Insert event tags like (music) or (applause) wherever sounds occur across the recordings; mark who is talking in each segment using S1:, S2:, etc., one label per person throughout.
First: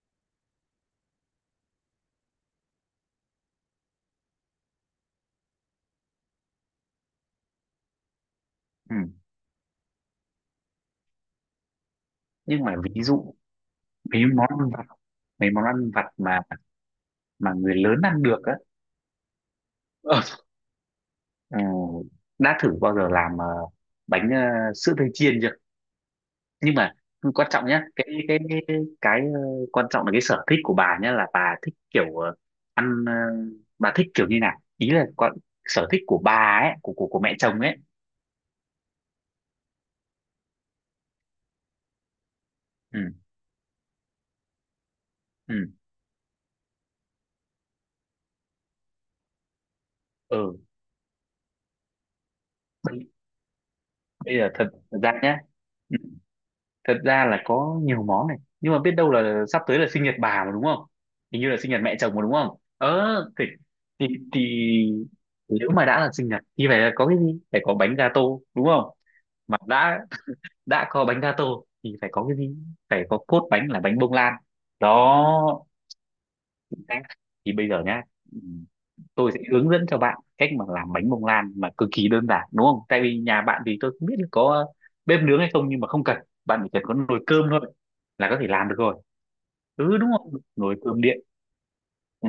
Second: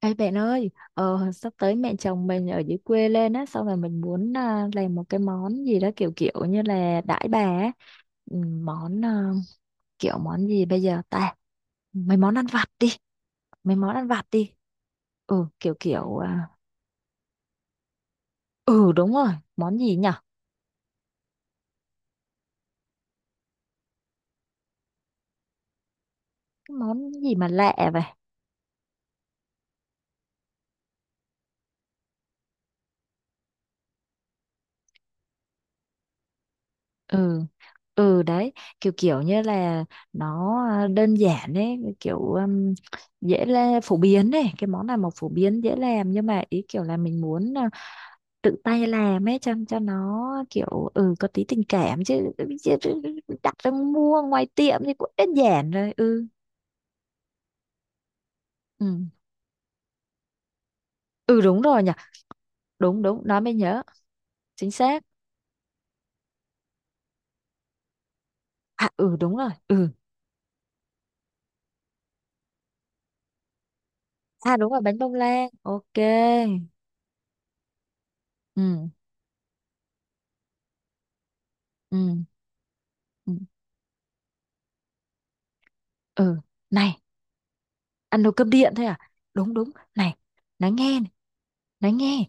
S1: Ê bạn ơi, sắp tới mẹ chồng mình ở dưới quê lên á, xong rồi mình muốn làm một cái món gì đó kiểu kiểu như là đãi bà á. Ừ,
S2: Ừ.
S1: Kiểu món gì bây giờ ta? Mấy món ăn
S2: Nhưng
S1: vặt
S2: mà
S1: đi,
S2: ví dụ
S1: mấy món ăn
S2: mấy
S1: vặt
S2: món
S1: đi.
S2: ăn vặt
S1: Ừ,
S2: mấy món
S1: kiểu
S2: ăn vặt
S1: kiểu
S2: mà
S1: à,
S2: mà người lớn ăn được á.
S1: ừ đúng rồi, món gì nhở?
S2: Ờ, ờ, đã thử bao giờ làm bánh sữa tươi chiên chưa?
S1: Cái
S2: Nhưng mà
S1: Món gì mà
S2: quan trọng
S1: lạ
S2: nhá,
S1: vậy?
S2: cái ờ, quan trọng là cái sở thích của bà nhá, là bà thích kiểu ăn, bà thích kiểu như nào. Ý là con, sở thích của bà ấy, của mẹ
S1: Ừ.
S2: chồng ấy.
S1: Ừ đấy, kiểu kiểu như là nó đơn giản ấy, kiểu
S2: Ừ,
S1: dễ là phổ biến ấy, cái món này mà phổ
S2: ừ,
S1: biến dễ làm nhưng mà ý kiểu là mình muốn tự tay làm ấy cho nó
S2: ừ.
S1: kiểu ừ có tí tình cảm chứ, chứ
S2: bây,
S1: đặt ra mua
S2: bây
S1: ngoài
S2: giờ
S1: tiệm thì cũng đơn giản rồi. Ừ,
S2: thật ra là có nhiều món này, nhưng mà
S1: ừ,
S2: biết đâu là sắp tới là sinh nhật bà mà, đúng không?
S1: ừ,
S2: Hình như là
S1: đúng
S2: sinh nhật
S1: rồi nhỉ.
S2: mẹ chồng mà đúng không?
S1: Đúng
S2: Ờ
S1: đúng, nó
S2: thì
S1: mới nhớ.
S2: thì, thì
S1: Chính xác.
S2: nếu mà đã là sinh nhật thì phải là có cái gì, phải có bánh gato đúng
S1: À,
S2: không?
S1: ừ, đúng rồi.
S2: Mà
S1: Ừ,
S2: đã có bánh gato thì phải có cái gì, phải có cốt bánh là bánh bông lan.
S1: à, đúng rồi, bánh bông lan.
S2: Đó,
S1: Ok.
S2: thì bây giờ nhá,
S1: Ừ,
S2: tôi sẽ hướng dẫn cho bạn cách mà làm bánh bông lan mà cực kỳ
S1: ừ,
S2: đơn giản, đúng không? Tại vì
S1: ừ,
S2: nhà bạn thì tôi không biết là có bếp nướng hay không, nhưng mà không cần,
S1: ừ.
S2: bạn chỉ cần
S1: Này,
S2: có nồi cơm thôi
S1: ăn
S2: là
S1: nồi
S2: có thể
S1: cơm
S2: làm
S1: điện
S2: được
S1: thôi
S2: rồi.
S1: à? Đúng đúng.
S2: Ừ đúng
S1: Này,
S2: không,
S1: nói
S2: nồi
S1: nghe
S2: cơm
S1: này,
S2: điện.
S1: nói nghe.
S2: Ừ,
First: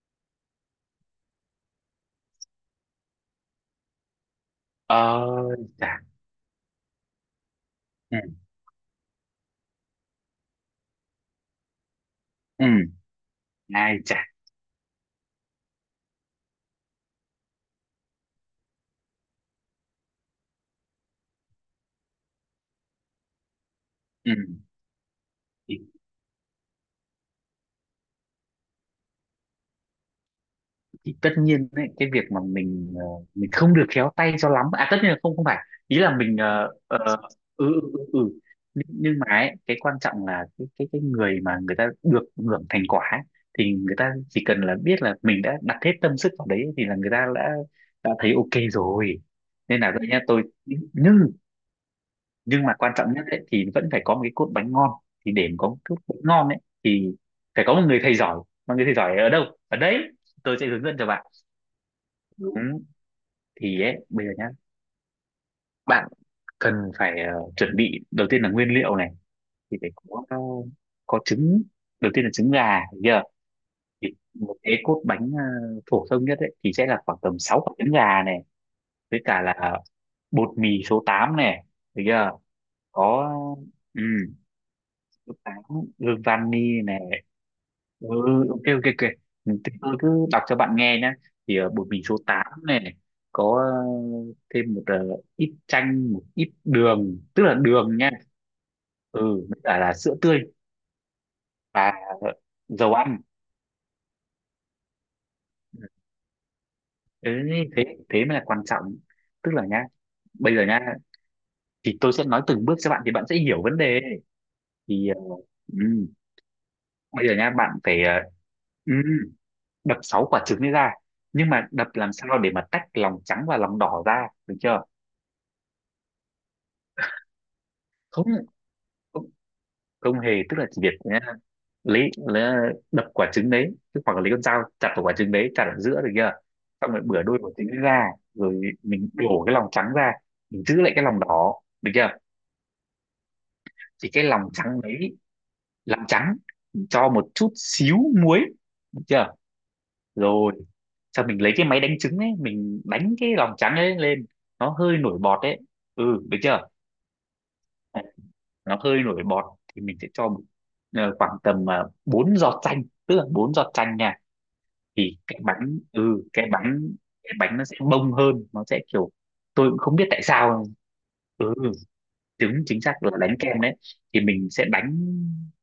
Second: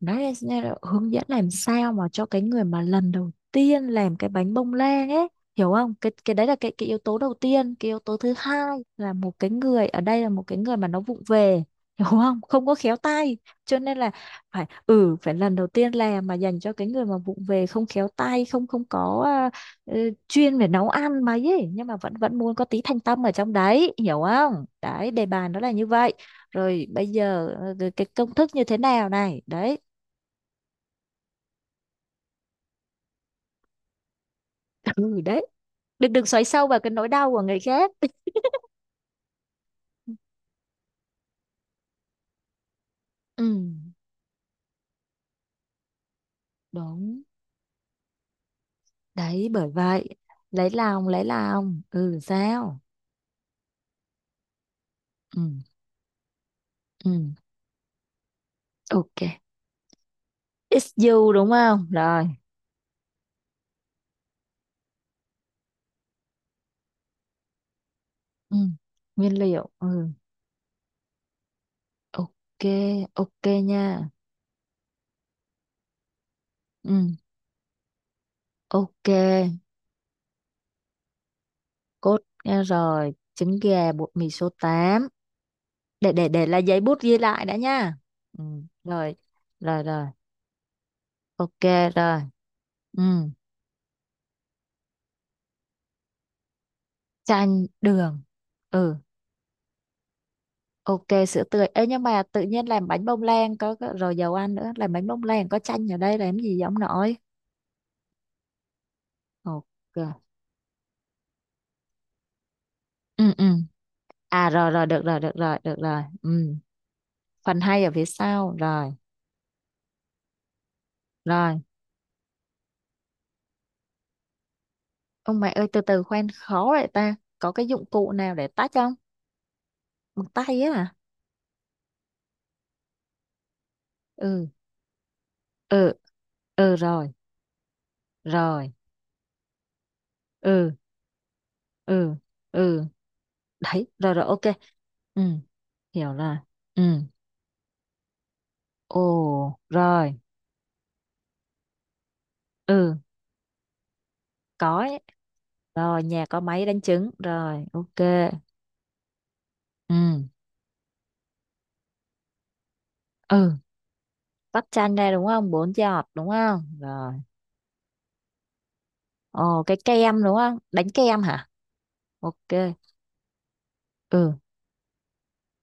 S1: Nói là nghe là hướng dẫn làm sao mà cho cái người mà lần đầu tiên làm cái bánh bông lan
S2: ờ
S1: ấy, hiểu
S2: chà,
S1: không? Cái đấy là cái yếu tố đầu tiên. Cái yếu tố
S2: ừ,
S1: thứ hai là một cái người ở đây là một cái người mà nó vụng về, hiểu không?
S2: ừ,
S1: Không có khéo tay, cho
S2: ai
S1: nên là
S2: chà,
S1: phải, ừ, phải lần đầu tiên làm mà dành cho cái người mà vụng về, không khéo tay, không không có ờ, chuyên về nấu ăn mà ấy, nhưng mà vẫn vẫn muốn có tí thanh tâm ở trong đấy, hiểu
S2: ừ.
S1: không? Đấy, đề bài nó là như vậy. Rồi bây giờ cái công thức như thế nào này đấy.
S2: Thì tất nhiên đấy, cái việc mà mình không được khéo tay cho lắm à, tất nhiên là
S1: Ừ
S2: không không
S1: đấy,
S2: phải. Ý
S1: đừng
S2: là
S1: đừng
S2: mình.
S1: xoáy sâu vào cái
S2: Ờ,
S1: nỗi đau của người
S2: ừ, ừ,
S1: khác.
S2: ừ, ừ. Nhưng mà ấy, cái quan trọng là cái người mà người ta được hưởng thành quả ấy,
S1: Ừ,
S2: thì người ta chỉ cần là biết là mình đã đặt hết tâm sức vào đấy thì là người
S1: đúng.
S2: ta đã thấy ok rồi.
S1: Đấy bởi
S2: Nên là đây
S1: vậy,
S2: nha tôi,
S1: lấy lòng lấy
S2: nhưng
S1: lòng. Ừ,
S2: nhưng mà
S1: sao?
S2: quan trọng nhất ấy, thì vẫn phải có một cái cốt bánh ngon. Thì
S1: Ừ,
S2: để mà có một cốt bánh ngon ấy
S1: ừ,
S2: thì phải có một người thầy giỏi. Mà người thầy giỏi
S1: ok,
S2: ở đâu? Ở đấy, tôi sẽ hướng
S1: it's
S2: dẫn cho bạn.
S1: you đúng không? Rồi.
S2: Đúng. Thì ấy bây giờ nhá, bạn cần phải chuẩn bị, đầu tiên là
S1: Ừ,
S2: nguyên liệu này.
S1: nguyên liệu.
S2: Thì phải
S1: Ừ,
S2: có trứng, đầu tiên là trứng
S1: ok,
S2: gà, hiểu chưa?
S1: ok nha.
S2: Thì một cái cốt bánh phổ thông nhất ấy thì sẽ
S1: Ừ,
S2: là khoảng tầm 6 quả trứng gà này,
S1: ok.
S2: với cả là bột mì số 8 này, được
S1: Cốt
S2: chưa?
S1: nghe rồi,
S2: Có.
S1: trứng gà,
S2: Ừ,
S1: bột mì số tám.
S2: số tám,
S1: Để
S2: gương
S1: để là giấy
S2: vani
S1: bút
S2: này.
S1: ghi lại đã nha.
S2: Ừ,
S1: Ừ,
S2: ok, ok, ok.
S1: rồi,
S2: Ừ, thì
S1: rồi,
S2: tôi
S1: rồi,
S2: cứ đọc cho bạn nghe nhé. Thì
S1: ok,
S2: bột mì số
S1: rồi.
S2: 8 này này,
S1: Ừ,
S2: có thêm một ít chanh, một ít đường, tức là
S1: chanh
S2: đường nha.
S1: đường. Ừ.
S2: Ừ, với cả là sữa tươi
S1: Ok, sữa tươi. Ê,
S2: và
S1: nhưng mà tự nhiên làm
S2: dầu
S1: bánh
S2: ăn.
S1: bông lan có rồi dầu ăn nữa, làm bánh bông lan có chanh ở đây làm gì giống nổi?
S2: Ừ, thế thế mới là quan trọng, tức
S1: Ok.
S2: là nhá, bây giờ nhá, thì tôi sẽ nói từng bước cho bạn thì bạn
S1: Ừ,
S2: sẽ
S1: ừ.
S2: hiểu vấn đề.
S1: À rồi, rồi được
S2: Thì
S1: rồi, được rồi, được rồi.
S2: ừ,
S1: Ừ.
S2: bây giờ nhá,
S1: Phần
S2: bạn
S1: hay ở
S2: phải
S1: phía sau rồi.
S2: ừ, đập sáu quả trứng ấy ra. Nhưng
S1: Rồi.
S2: mà đập làm sao để mà tách lòng trắng và lòng đỏ ra, được chưa?
S1: Ông mẹ ơi, từ từ khoan, khó vậy ta. Có cái dụng cụ
S2: Không,
S1: nào để tách không?
S2: không
S1: Bằng
S2: hề, tức
S1: tay
S2: là
S1: á
S2: chỉ
S1: à?
S2: việc nhá, lấy đập quả trứng đấy, tức hoặc là lấy con
S1: Ừ.
S2: dao chặt vào quả trứng đấy, chặt ở
S1: Ừ.
S2: giữa, được chưa?
S1: Ừ
S2: Xong rồi
S1: rồi.
S2: bửa đôi quả trứng ra, rồi
S1: Rồi.
S2: mình đổ cái lòng trắng ra, mình
S1: Ừ.
S2: giữ lại cái lòng đỏ, được chưa?
S1: Ừ. Ừ. Đấy,
S2: Thì
S1: rồi
S2: cái
S1: rồi ok.
S2: lòng trắng đấy,
S1: Ừ,
S2: làm
S1: hiểu
S2: trắng,
S1: rồi. Ừ.
S2: cho một chút xíu muối, được chưa?
S1: Ồ, rồi.
S2: Rồi sau mình lấy cái máy đánh trứng ấy, mình
S1: Ừ,
S2: đánh cái lòng trắng ấy lên, nó
S1: có
S2: hơi
S1: ấy.
S2: nổi bọt đấy.
S1: Rồi,
S2: Ừ,
S1: nhà
S2: được
S1: có máy
S2: chưa?
S1: đánh trứng. Rồi, ok.
S2: Đấy, nó hơi nổi bọt thì
S1: Ừ.
S2: mình sẽ cho khoảng tầm 4 giọt chanh, tức là
S1: Ừ,
S2: 4 giọt chanh nha.
S1: vắt chanh đây
S2: Thì
S1: đúng
S2: cái
S1: không? Bốn
S2: bánh
S1: giọt
S2: ừ
S1: đúng không? Rồi.
S2: cái bánh nó sẽ bông hơn, nó sẽ kiểu,
S1: Ồ,
S2: tôi
S1: cái
S2: cũng không biết tại
S1: kem đúng không?
S2: sao.
S1: Đánh kem hả?
S2: Ừ.
S1: Ok.
S2: Đúng, chính xác là đánh kem đấy. Thì
S1: Ừ.
S2: mình sẽ đánh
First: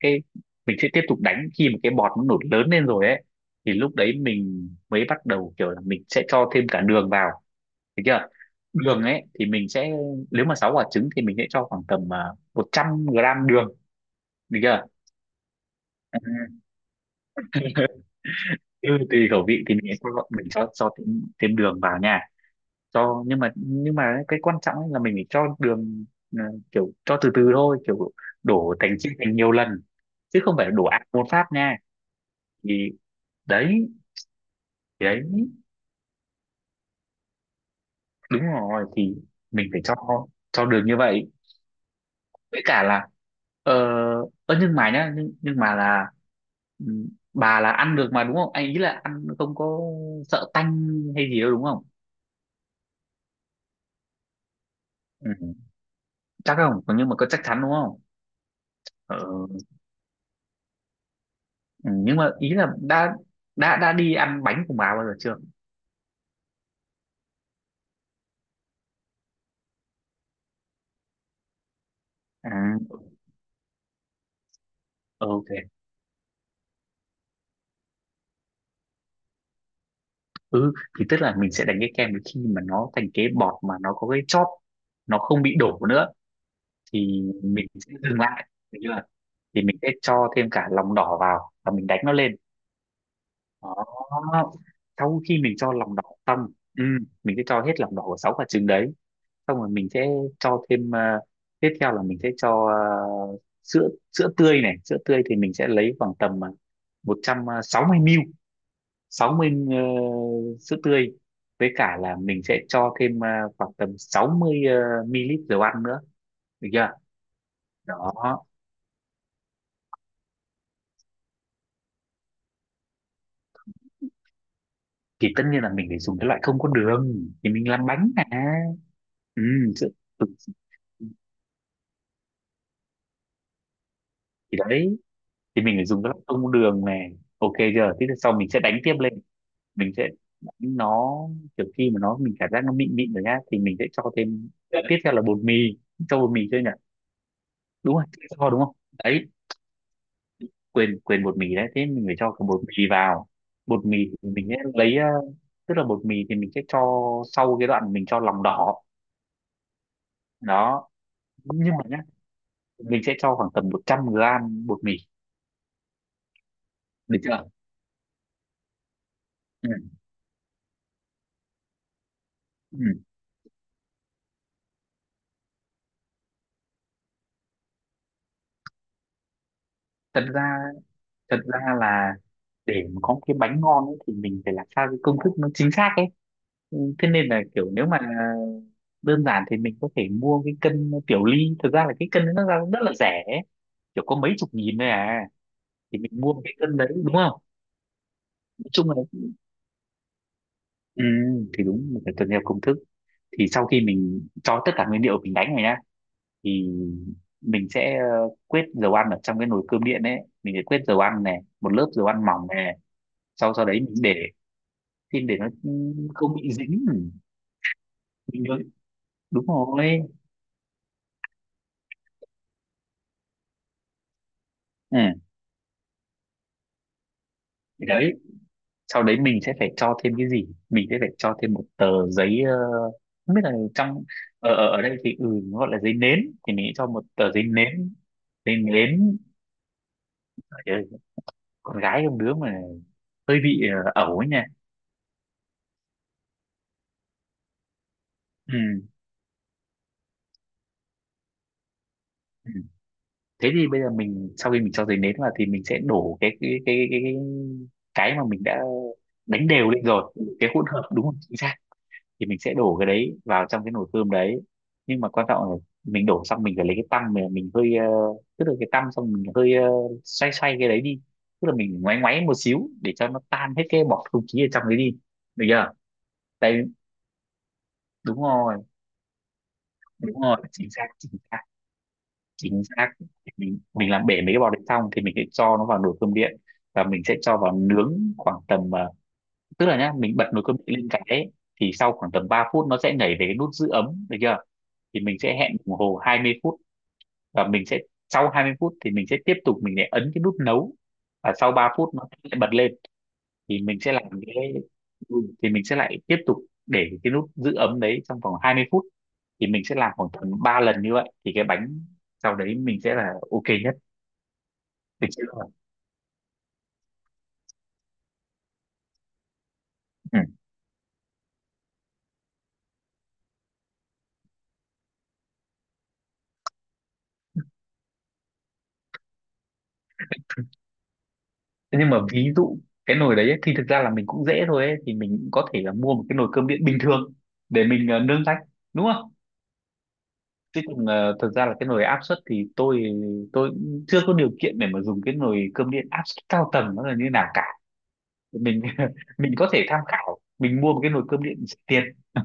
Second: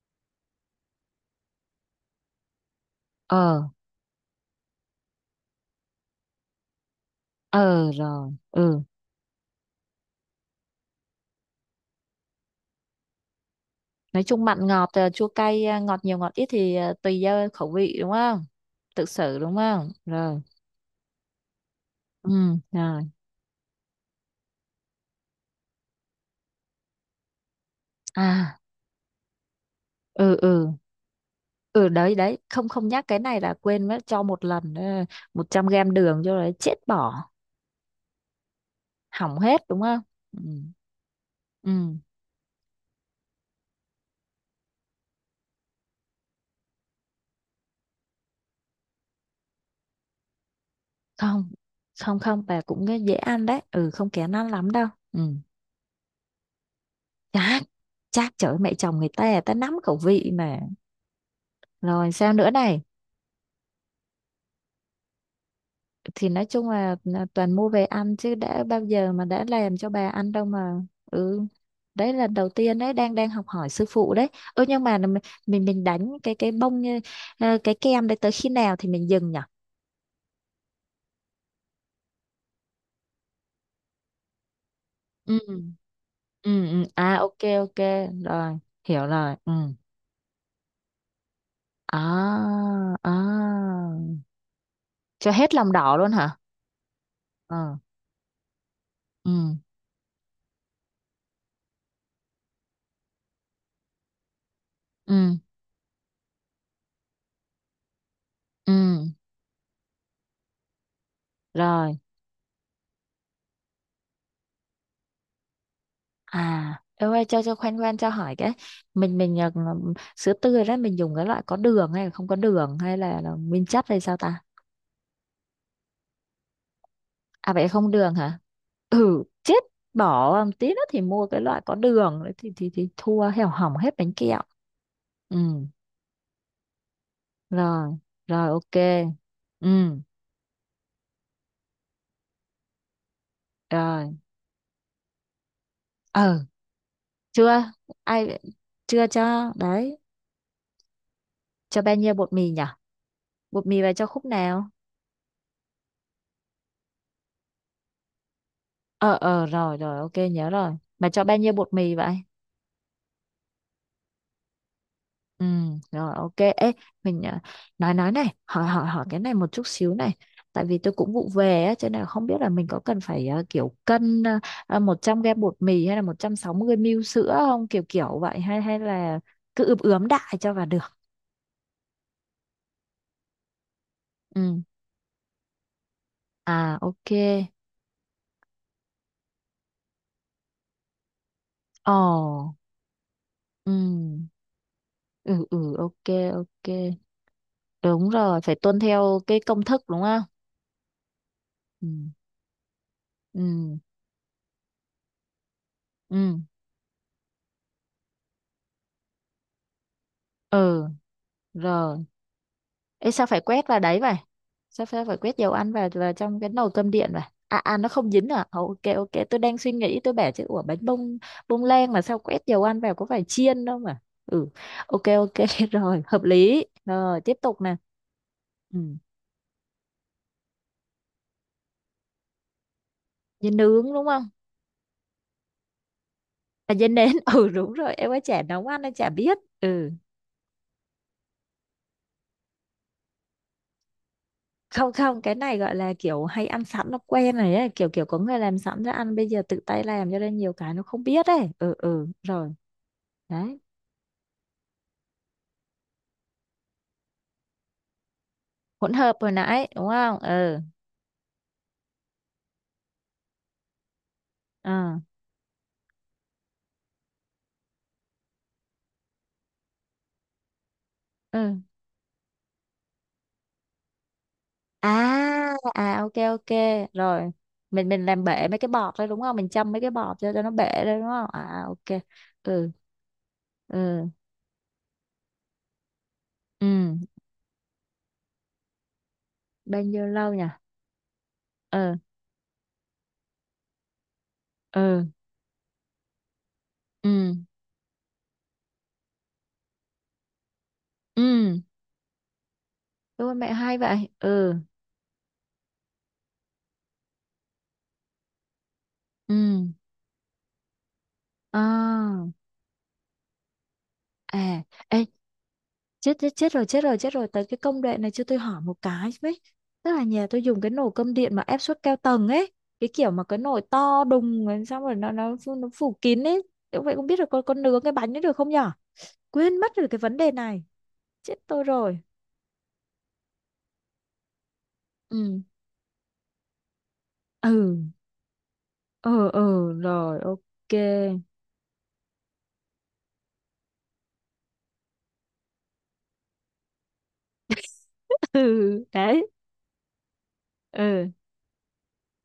S2: cái mình sẽ tiếp tục đánh khi mà cái bọt nó nổi lớn lên rồi ấy,
S1: Ờ.
S2: thì lúc đấy mình mới bắt đầu kiểu là mình sẽ cho thêm cả đường vào,
S1: Ờ
S2: được chưa?
S1: rồi. Ừ.
S2: Đường ấy thì mình sẽ, nếu mà 6 quả trứng thì mình sẽ cho khoảng tầm 100 gram đường,
S1: Nói chung
S2: được
S1: mặn
S2: chưa?
S1: ngọt chua cay ngọt nhiều ngọt ít
S2: Ừ.
S1: thì tùy do khẩu vị
S2: (laughs)
S1: đúng không?
S2: Ừ,
S1: Tự
S2: tùy
S1: xử
S2: khẩu
S1: đúng
S2: vị thì mình
S1: không?
S2: sẽ cho,
S1: Rồi.
S2: mình cho, cho thêm, thêm đường vào nha.
S1: Ừ, rồi.
S2: Cho nhưng mà nhưng mà cái quan trọng ấy là mình phải cho đường, ờ, kiểu cho từ từ thôi, kiểu
S1: À,
S2: đổ thành chia thành nhiều lần
S1: ừ,
S2: chứ không phải
S1: ừ.
S2: là đổ ạt một phát nha.
S1: Ừ đấy đấy, không không
S2: thì
S1: nhắc cái này là
S2: đấy
S1: quên mất, cho một lần
S2: thì đấy
S1: 100 gram đường cho đấy chết bỏ,
S2: đúng rồi, thì
S1: hỏng hết
S2: mình
S1: đúng
S2: phải cho
S1: không? Ừ.
S2: cho đường như vậy,
S1: Ừ.
S2: với cả là, ờ ơ nhưng mà nhá nhưng mà là ừ, bà là ăn được mà đúng không anh, ý là ăn không có sợ tanh hay gì
S1: Không,
S2: đâu, đúng không?
S1: không, không, bà cũng nghe dễ ăn đấy, ừ, không kén ăn lắm đâu. Ừ,
S2: Ừ, chắc không nhưng mà có chắc chắn
S1: chắc.
S2: đúng không?
S1: Chắc trời ơi, mẹ chồng người
S2: Ừ.
S1: ta, người ta nắm khẩu vị mà.
S2: Ừ,
S1: Rồi
S2: nhưng mà
S1: sao nữa
S2: ý là
S1: này?
S2: đã đi ăn bánh của bà bao giờ chưa?
S1: Thì nói chung là toàn mua về ăn chứ đã bao giờ mà đã làm cho bà ăn đâu mà. Ừ đấy, lần đầu
S2: À,
S1: tiên đấy, đang đang học hỏi sư phụ đấy. Ừ, nhưng mà mình mình
S2: ok,
S1: mình đánh cái bông như- cái kem đấy tới khi nào thì mình dừng nhỉ?
S2: ừ. Thì tức là mình sẽ đánh cái kem đến khi mà nó thành cái bọt mà nó có cái chóp, nó
S1: Ừ,
S2: không bị đổ nữa
S1: ừ, ừ. À
S2: thì
S1: ok
S2: mình
S1: ok.
S2: sẽ dừng lại,
S1: Rồi,
S2: được chưa?
S1: hiểu rồi. Ừ.
S2: Thì mình sẽ cho thêm cả lòng đỏ vào và mình đánh nó lên.
S1: À, à.
S2: Đó, sau
S1: Cho
S2: khi mình
S1: hết lòng
S2: cho lòng
S1: đỏ
S2: đỏ
S1: luôn hả?
S2: xong, ừ, mình sẽ cho hết
S1: Ờ.
S2: lòng đỏ của sáu quả trứng đấy.
S1: Ừ.
S2: Xong rồi mình sẽ cho thêm, tiếp theo là mình sẽ cho sữa sữa tươi này. Sữa tươi
S1: Ừ.
S2: thì mình sẽ lấy khoảng tầm 160 ml,
S1: Ừ.
S2: 60, sữa tươi, với cả
S1: Rồi.
S2: là mình sẽ cho thêm, khoảng tầm 60 ml dầu ăn nữa, được
S1: À,
S2: chưa?
S1: em ơi, cho khoan khoan,
S2: Đó,
S1: cho hỏi cái mình sữa tươi đó mình dùng cái loại có đường hay là không có đường hay là nguyên chất hay sao ta?
S2: thì tất nhiên là mình phải dùng cái loại không có đường, thì
S1: À vậy
S2: mình làm
S1: không
S2: bánh
S1: đường
S2: mà.
S1: hả? Ừ,
S2: Ừ,
S1: chết,
S2: sữa, ừ,
S1: bỏ tí nữa thì mua cái loại có đường đấy thì thì thua hẻo hỏng hết bánh kẹo.
S2: thì đấy,
S1: Ừ,
S2: thì mình phải dùng cái loại không có đường này. Ok chưa?
S1: rồi,
S2: Thế thì sau
S1: rồi
S2: mình sẽ
S1: ok.
S2: đánh tiếp lên,
S1: Ừ,
S2: mình sẽ đánh nó kiểu khi mà nó, mình cảm giác nó mịn mịn rồi nhá thì mình sẽ cho
S1: rồi.
S2: thêm, tiếp theo là bột mì, cho bột mì
S1: Ờ,
S2: chơi nhỉ,
S1: chưa
S2: đúng rồi,
S1: ai
S2: cho đúng không,
S1: chưa
S2: đấy.
S1: cho đấy,
S2: Quên quên bột mì đấy,
S1: cho
S2: thế
S1: bao
S2: mình
S1: nhiêu
S2: phải
S1: bột
S2: cho cả
S1: mì
S2: bột
S1: nhỉ?
S2: mì vào.
S1: Bột mì
S2: Bột
S1: bà
S2: mì
S1: cho khúc
S2: thì mình sẽ
S1: nào?
S2: lấy, tức là bột mì thì mình sẽ cho sau cái đoạn mình cho lòng đỏ,
S1: Ờ, ờ, rồi rồi ok, nhớ rồi.
S2: đó.
S1: Bà cho bao nhiêu bột
S2: Nhưng mà
S1: mì
S2: nhá,
S1: vậy?
S2: mình sẽ cho khoảng tầm 100 gram bột mì,
S1: Ừ rồi ok. Ê
S2: được
S1: mình
S2: chưa?
S1: nói này, hỏi hỏi hỏi cái này một chút
S2: Ừ.
S1: xíu này. Tại vì tôi cũng vụ về á cho nên là không biết là mình
S2: Ừ.
S1: có cần phải kiểu cân 100 gram bột mì hay là 160 ml sữa không, kiểu kiểu vậy hay hay là cứ ướp ướm
S2: thật
S1: đại cho
S2: ra
S1: vào được.
S2: thật ra là để mà có một cái bánh ngon ấy, thì mình phải
S1: Ừ.
S2: làm sao cái công thức nó chính xác ấy.
S1: À
S2: Ừ, thế
S1: ok.
S2: nên là kiểu, nếu mà đơn giản thì mình có thể mua cái cân tiểu ly, thực ra là cái cân nó
S1: Ồ.
S2: ra cũng rất là rẻ,
S1: Ừ.
S2: kiểu có mấy chục nghìn thôi à.
S1: Ừ ừ
S2: Thì
S1: ok
S2: mình mua cái
S1: ok.
S2: cân đấy, đúng không,
S1: Đúng rồi, phải
S2: nói
S1: tuân
S2: chung là,
S1: theo cái công thức đúng không?
S2: ừ, thì đúng,
S1: Ừ.
S2: mình phải tuân theo công thức. Thì sau
S1: Ừ.
S2: khi mình cho tất cả nguyên liệu, mình đánh rồi nhá,
S1: Ừ,
S2: thì mình sẽ quết dầu ăn ở trong cái nồi cơm điện ấy, mình sẽ quết
S1: ừ,
S2: dầu ăn này, một lớp
S1: rồi.
S2: dầu ăn mỏng này.
S1: Ê, sao phải
S2: Sau sau
S1: quét
S2: đấy
S1: vào
S2: mình
S1: đấy
S2: để,
S1: vậy? Sao sao phải
S2: xin
S1: quét
S2: để nó
S1: dầu ăn vào vào
S2: không
S1: trong cái
S2: bị
S1: nồi
S2: dính
S1: cơm điện
S2: mình.
S1: vậy? À à, nó không dính à,
S2: nhớ-
S1: ồ, ok ok, tôi
S2: Đúng
S1: đang suy nghĩ
S2: rồi.
S1: tôi bảo chứ, ủa bánh bông bông lan mà sao quét dầu ăn vào, có phải chiên đâu mà. Ừ,
S2: Ừ.
S1: ok ok (laughs) rồi hợp lý rồi, tiếp tục nè.
S2: Thì đấy,
S1: Ừ,
S2: sau đấy mình sẽ phải cho thêm cái gì, mình sẽ phải cho thêm một tờ giấy, không biết
S1: dê
S2: là
S1: nướng
S2: trong,
S1: đúng không?
S2: ở ở ở đây thì ừ, nó gọi là giấy nến. Thì mình sẽ
S1: À,
S2: cho
S1: dê
S2: một
S1: nến
S2: tờ
S1: (laughs)
S2: giấy
S1: ừ đúng
S2: nến.
S1: rồi, em ấy chả
S2: Giấy
S1: nấu ăn, em chả
S2: nến!
S1: biết. Ừ,
S2: Trời ơi, con gái không đứa mà hơi bị ẩu ấy nha.
S1: không không, cái này gọi là kiểu hay ăn sẵn nó quen này ấy, kiểu kiểu có người làm sẵn ra
S2: Ừ.
S1: ăn, bây giờ tự tay làm cho nên nhiều cái nó không biết ấy. Ừ, ừ,
S2: Ừ.
S1: rồi.
S2: Thế
S1: Đấy,
S2: thì bây giờ mình, sau khi mình cho giấy nến vào thì mình sẽ đổ cái mà mình đã
S1: hỗn hợp hồi
S2: đánh
S1: nãy
S2: đều lên
S1: đúng
S2: rồi,
S1: không?
S2: cái
S1: Ừ.
S2: hỗn hợp đúng không, chính xác. Thì mình sẽ đổ cái đấy vào trong cái nồi cơm đấy.
S1: À,
S2: Nhưng mà quan trọng là mình đổ xong, mình phải lấy cái tăm, mình hơi tức là cái tăm xong mình hơi xoay xoay cái đấy đi, tức là
S1: ừ.
S2: mình ngoáy ngoáy một xíu để cho nó tan hết cái bọt không khí ở trong đấy đi, được
S1: À,
S2: chưa,
S1: à, ok ok,
S2: đấy.
S1: rồi. Mình
S2: Đúng
S1: làm bể
S2: rồi,
S1: mấy cái bọt đấy đúng không, mình châm mấy cái bọt
S2: đúng
S1: cho
S2: rồi,
S1: cho nó bể
S2: chính xác,
S1: đấy đúng
S2: chính
S1: không?
S2: xác,
S1: À ok.
S2: chính
S1: Ừ.
S2: xác. mình
S1: Ừ.
S2: mình làm bể mấy cái bọt đấy xong thì mình sẽ cho nó vào nồi cơm điện,
S1: Ừ,
S2: và mình sẽ cho vào nướng khoảng tầm, tức là
S1: bao
S2: nhá
S1: nhiêu
S2: mình bật
S1: lâu
S2: nồi
S1: nhỉ?
S2: cơm điện lên cái ấy, thì sau
S1: Ừ.
S2: khoảng tầm 3 phút nó sẽ nhảy về cái nút giữ ấm, được chưa? Thì
S1: Ừ.
S2: mình sẽ hẹn đồng hồ 20 phút,
S1: Ừ.
S2: và mình sẽ sau 20 phút thì mình sẽ tiếp tục, mình lại ấn cái nút nấu, và sau
S1: Ừ.
S2: 3 phút nó sẽ bật lên
S1: Ôi mẹ,
S2: thì
S1: hay
S2: mình sẽ
S1: vậy. Ừ.
S2: ừ, lại tiếp tục, để cái nút giữ ấm đấy trong vòng 20 phút.
S1: Ừ.
S2: Thì mình sẽ làm khoảng tầm 3 lần như vậy thì cái bánh
S1: À,
S2: sau đấy mình sẽ là ok nhất,
S1: à, ê,
S2: được chưa?
S1: chết chết chết rồi, chết rồi, chết rồi, tới cái công đoạn này cho tôi hỏi một cái với, tức là
S2: Ừ.
S1: nhà tôi dùng cái nồi cơm điện mà áp suất cao tầng ấy, cái kiểu mà cái nồi to đùng rồi xong rồi nó phủ- nó phủ kín ấy. Thế vậy không biết là con nướng cái bánh ấy được không nhở, quên mất rồi cái vấn đề này, chết tôi
S2: Thế nhưng mà
S1: rồi.
S2: ví dụ cái nồi đấy ấy, thì thực ra là mình cũng dễ thôi ấy, thì mình cũng
S1: Ừ.
S2: có thể là mua một cái nồi cơm điện bình thường
S1: Ừ.
S2: để mình nướng rách, đúng không?
S1: Ừ, ừ, rồi
S2: Chứ
S1: ok
S2: còn thật ra là cái nồi áp suất thì tôi cũng chưa có điều kiện để mà dùng cái nồi cơm điện áp suất cao tầng nó là như nào cả.
S1: (laughs)
S2: Mình
S1: ừ
S2: (laughs)
S1: đấy.
S2: mình có thể tham khảo, mình mua một cái nồi
S1: Ừ.
S2: cơm điện rẻ tiền. (laughs)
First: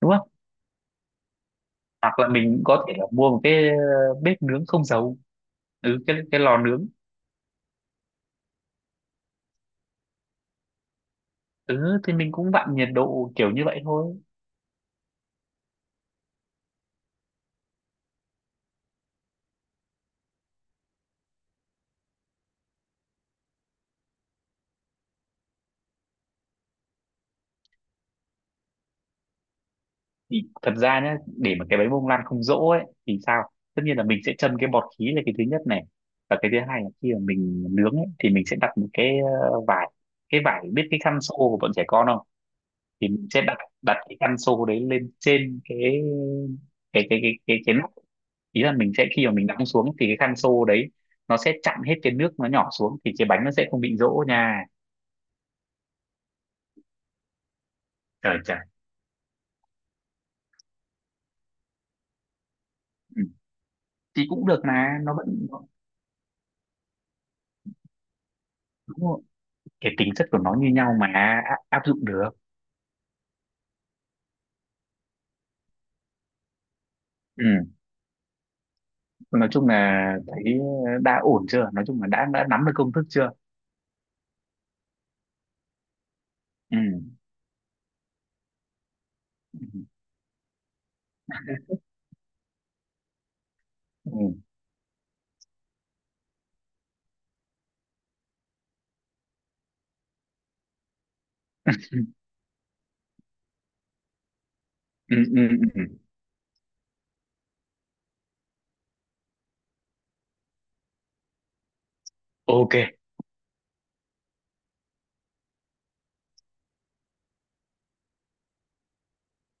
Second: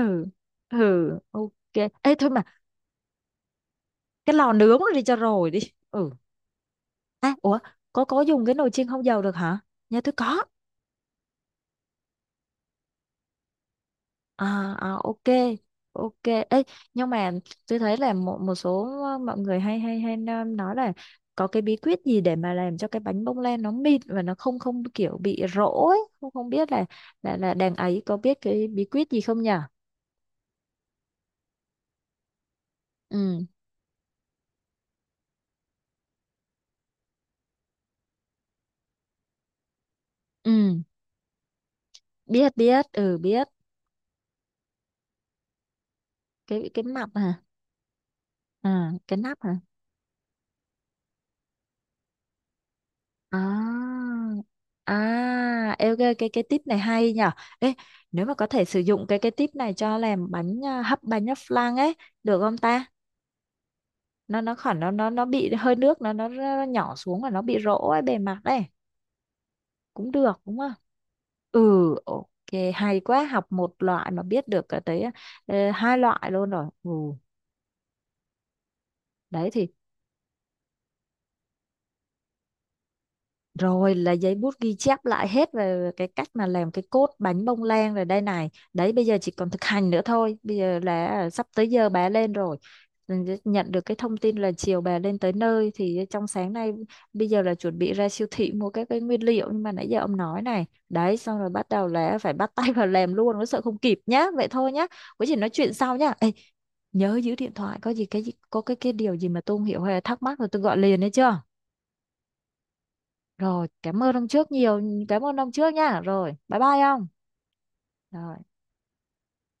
S2: Đúng không?
S1: Ừ, ok. Ê
S2: Hoặc là
S1: thôi mà,
S2: mình có thể là mua một cái,
S1: cái
S2: bếp
S1: lò
S2: nướng
S1: nướng
S2: không
S1: này đi cho
S2: dầu.
S1: rồi đi.
S2: Ừ,
S1: Ừ.
S2: cái lò nướng.
S1: À, ủa, có dùng cái nồi chiên không dầu được hả, nhà tôi có.
S2: Ừ, thì mình cũng vặn nhiệt độ kiểu như vậy thôi.
S1: À, à ok. Ok ấy, nhưng mà tôi thấy là một một số mọi người hay hay hay nói là có cái bí quyết gì để mà làm cho cái bánh bông lan nó mịn và nó không không kiểu bị rỗ ấy, không không biết là là đàn ấy có biết cái bí quyết gì không nhỉ?
S2: Thì thật ra nhé, để mà cái bánh bông lan không dỗ ấy thì sao,
S1: Ừ.
S2: tất nhiên là mình sẽ châm cái bọt khí, là cái thứ nhất này. Và cái thứ hai là khi mà mình nướng ấy thì mình sẽ đặt một ờ, vải cái vải,
S1: Ừ,
S2: biết cái khăn xô của bọn trẻ con không?
S1: biết biết,
S2: Thì
S1: ừ,
S2: mình sẽ
S1: biết.
S2: đặt đặt cái khăn xô đấy lên trên cái
S1: Cái
S2: cái
S1: mặt
S2: cái cái
S1: hả?
S2: cái cái nắp. Ý là
S1: À
S2: mình sẽ,
S1: cái
S2: khi mà
S1: nắp
S2: mình
S1: hả?
S2: đóng xuống thì cái khăn xô đấy nó sẽ chặn hết cái nước, nó nhỏ xuống thì cái bánh nó sẽ không bị
S1: À,
S2: dỗ nha.
S1: à, ê, ok, cái tip này hay nhở. Ê, nếu mà
S2: Trời
S1: có
S2: trời.
S1: thể sử dụng cái tip này cho làm bánh à, hấp bánh nhấp flan ấy, được không ta?
S2: Ừ. Thì
S1: Nó
S2: cũng
S1: nó
S2: được,
S1: khỏi, nó
S2: mà
S1: nó
S2: nó
S1: nó
S2: vẫn,
S1: bị hơi nước, nó nhỏ xuống và nó bị rỗ ấy, bề mặt ấy,
S2: đúng rồi. Cái tính
S1: cũng
S2: chất
S1: được
S2: của nó
S1: đúng
S2: như
S1: không?
S2: nhau mà, áp
S1: Ừ,
S2: dụng
S1: ok,
S2: được.
S1: hay quá, học một loại mà biết được cái tới hai loại luôn rồi. Ừ,
S2: Ừ.
S1: đấy
S2: Nói
S1: thì.
S2: chung là thấy đã ổn chưa? Nói chung là đã nắm được công thức chưa?
S1: Rồi là giấy bút ghi chép lại hết về cái cách mà làm
S2: Ừ.
S1: cái cốt bánh bông lan rồi đây này. Đấy bây giờ chỉ còn thực
S2: Ừ.
S1: hành nữa thôi. Bây giờ là à, sắp tới giờ bà lên rồi. Mình nhận được cái thông tin
S2: Ừ.
S1: là chiều bà lên tới nơi thì trong sáng nay bây giờ là chuẩn bị ra siêu thị mua các cái nguyên liệu, nhưng mà nãy giờ ông nói này. Đấy xong rồi bắt đầu là phải bắt tay vào làm luôn, nó sợ không kịp nhá. Vậy thôi nhá.
S2: Ừ.
S1: Có gì
S2: Ừ.
S1: nói chuyện
S2: Ừ.
S1: sau nhá. Ê, nhớ giữ điện thoại, có gì cái gì- có cái điều gì mà tôi không hiểu hay là thắc mắc rồi tôi gọi liền đấy chưa?
S2: Ok,
S1: Rồi, cảm ơn ông trước nhiều, cảm ơn ông trước nha. Rồi, bye bye ông. Rồi.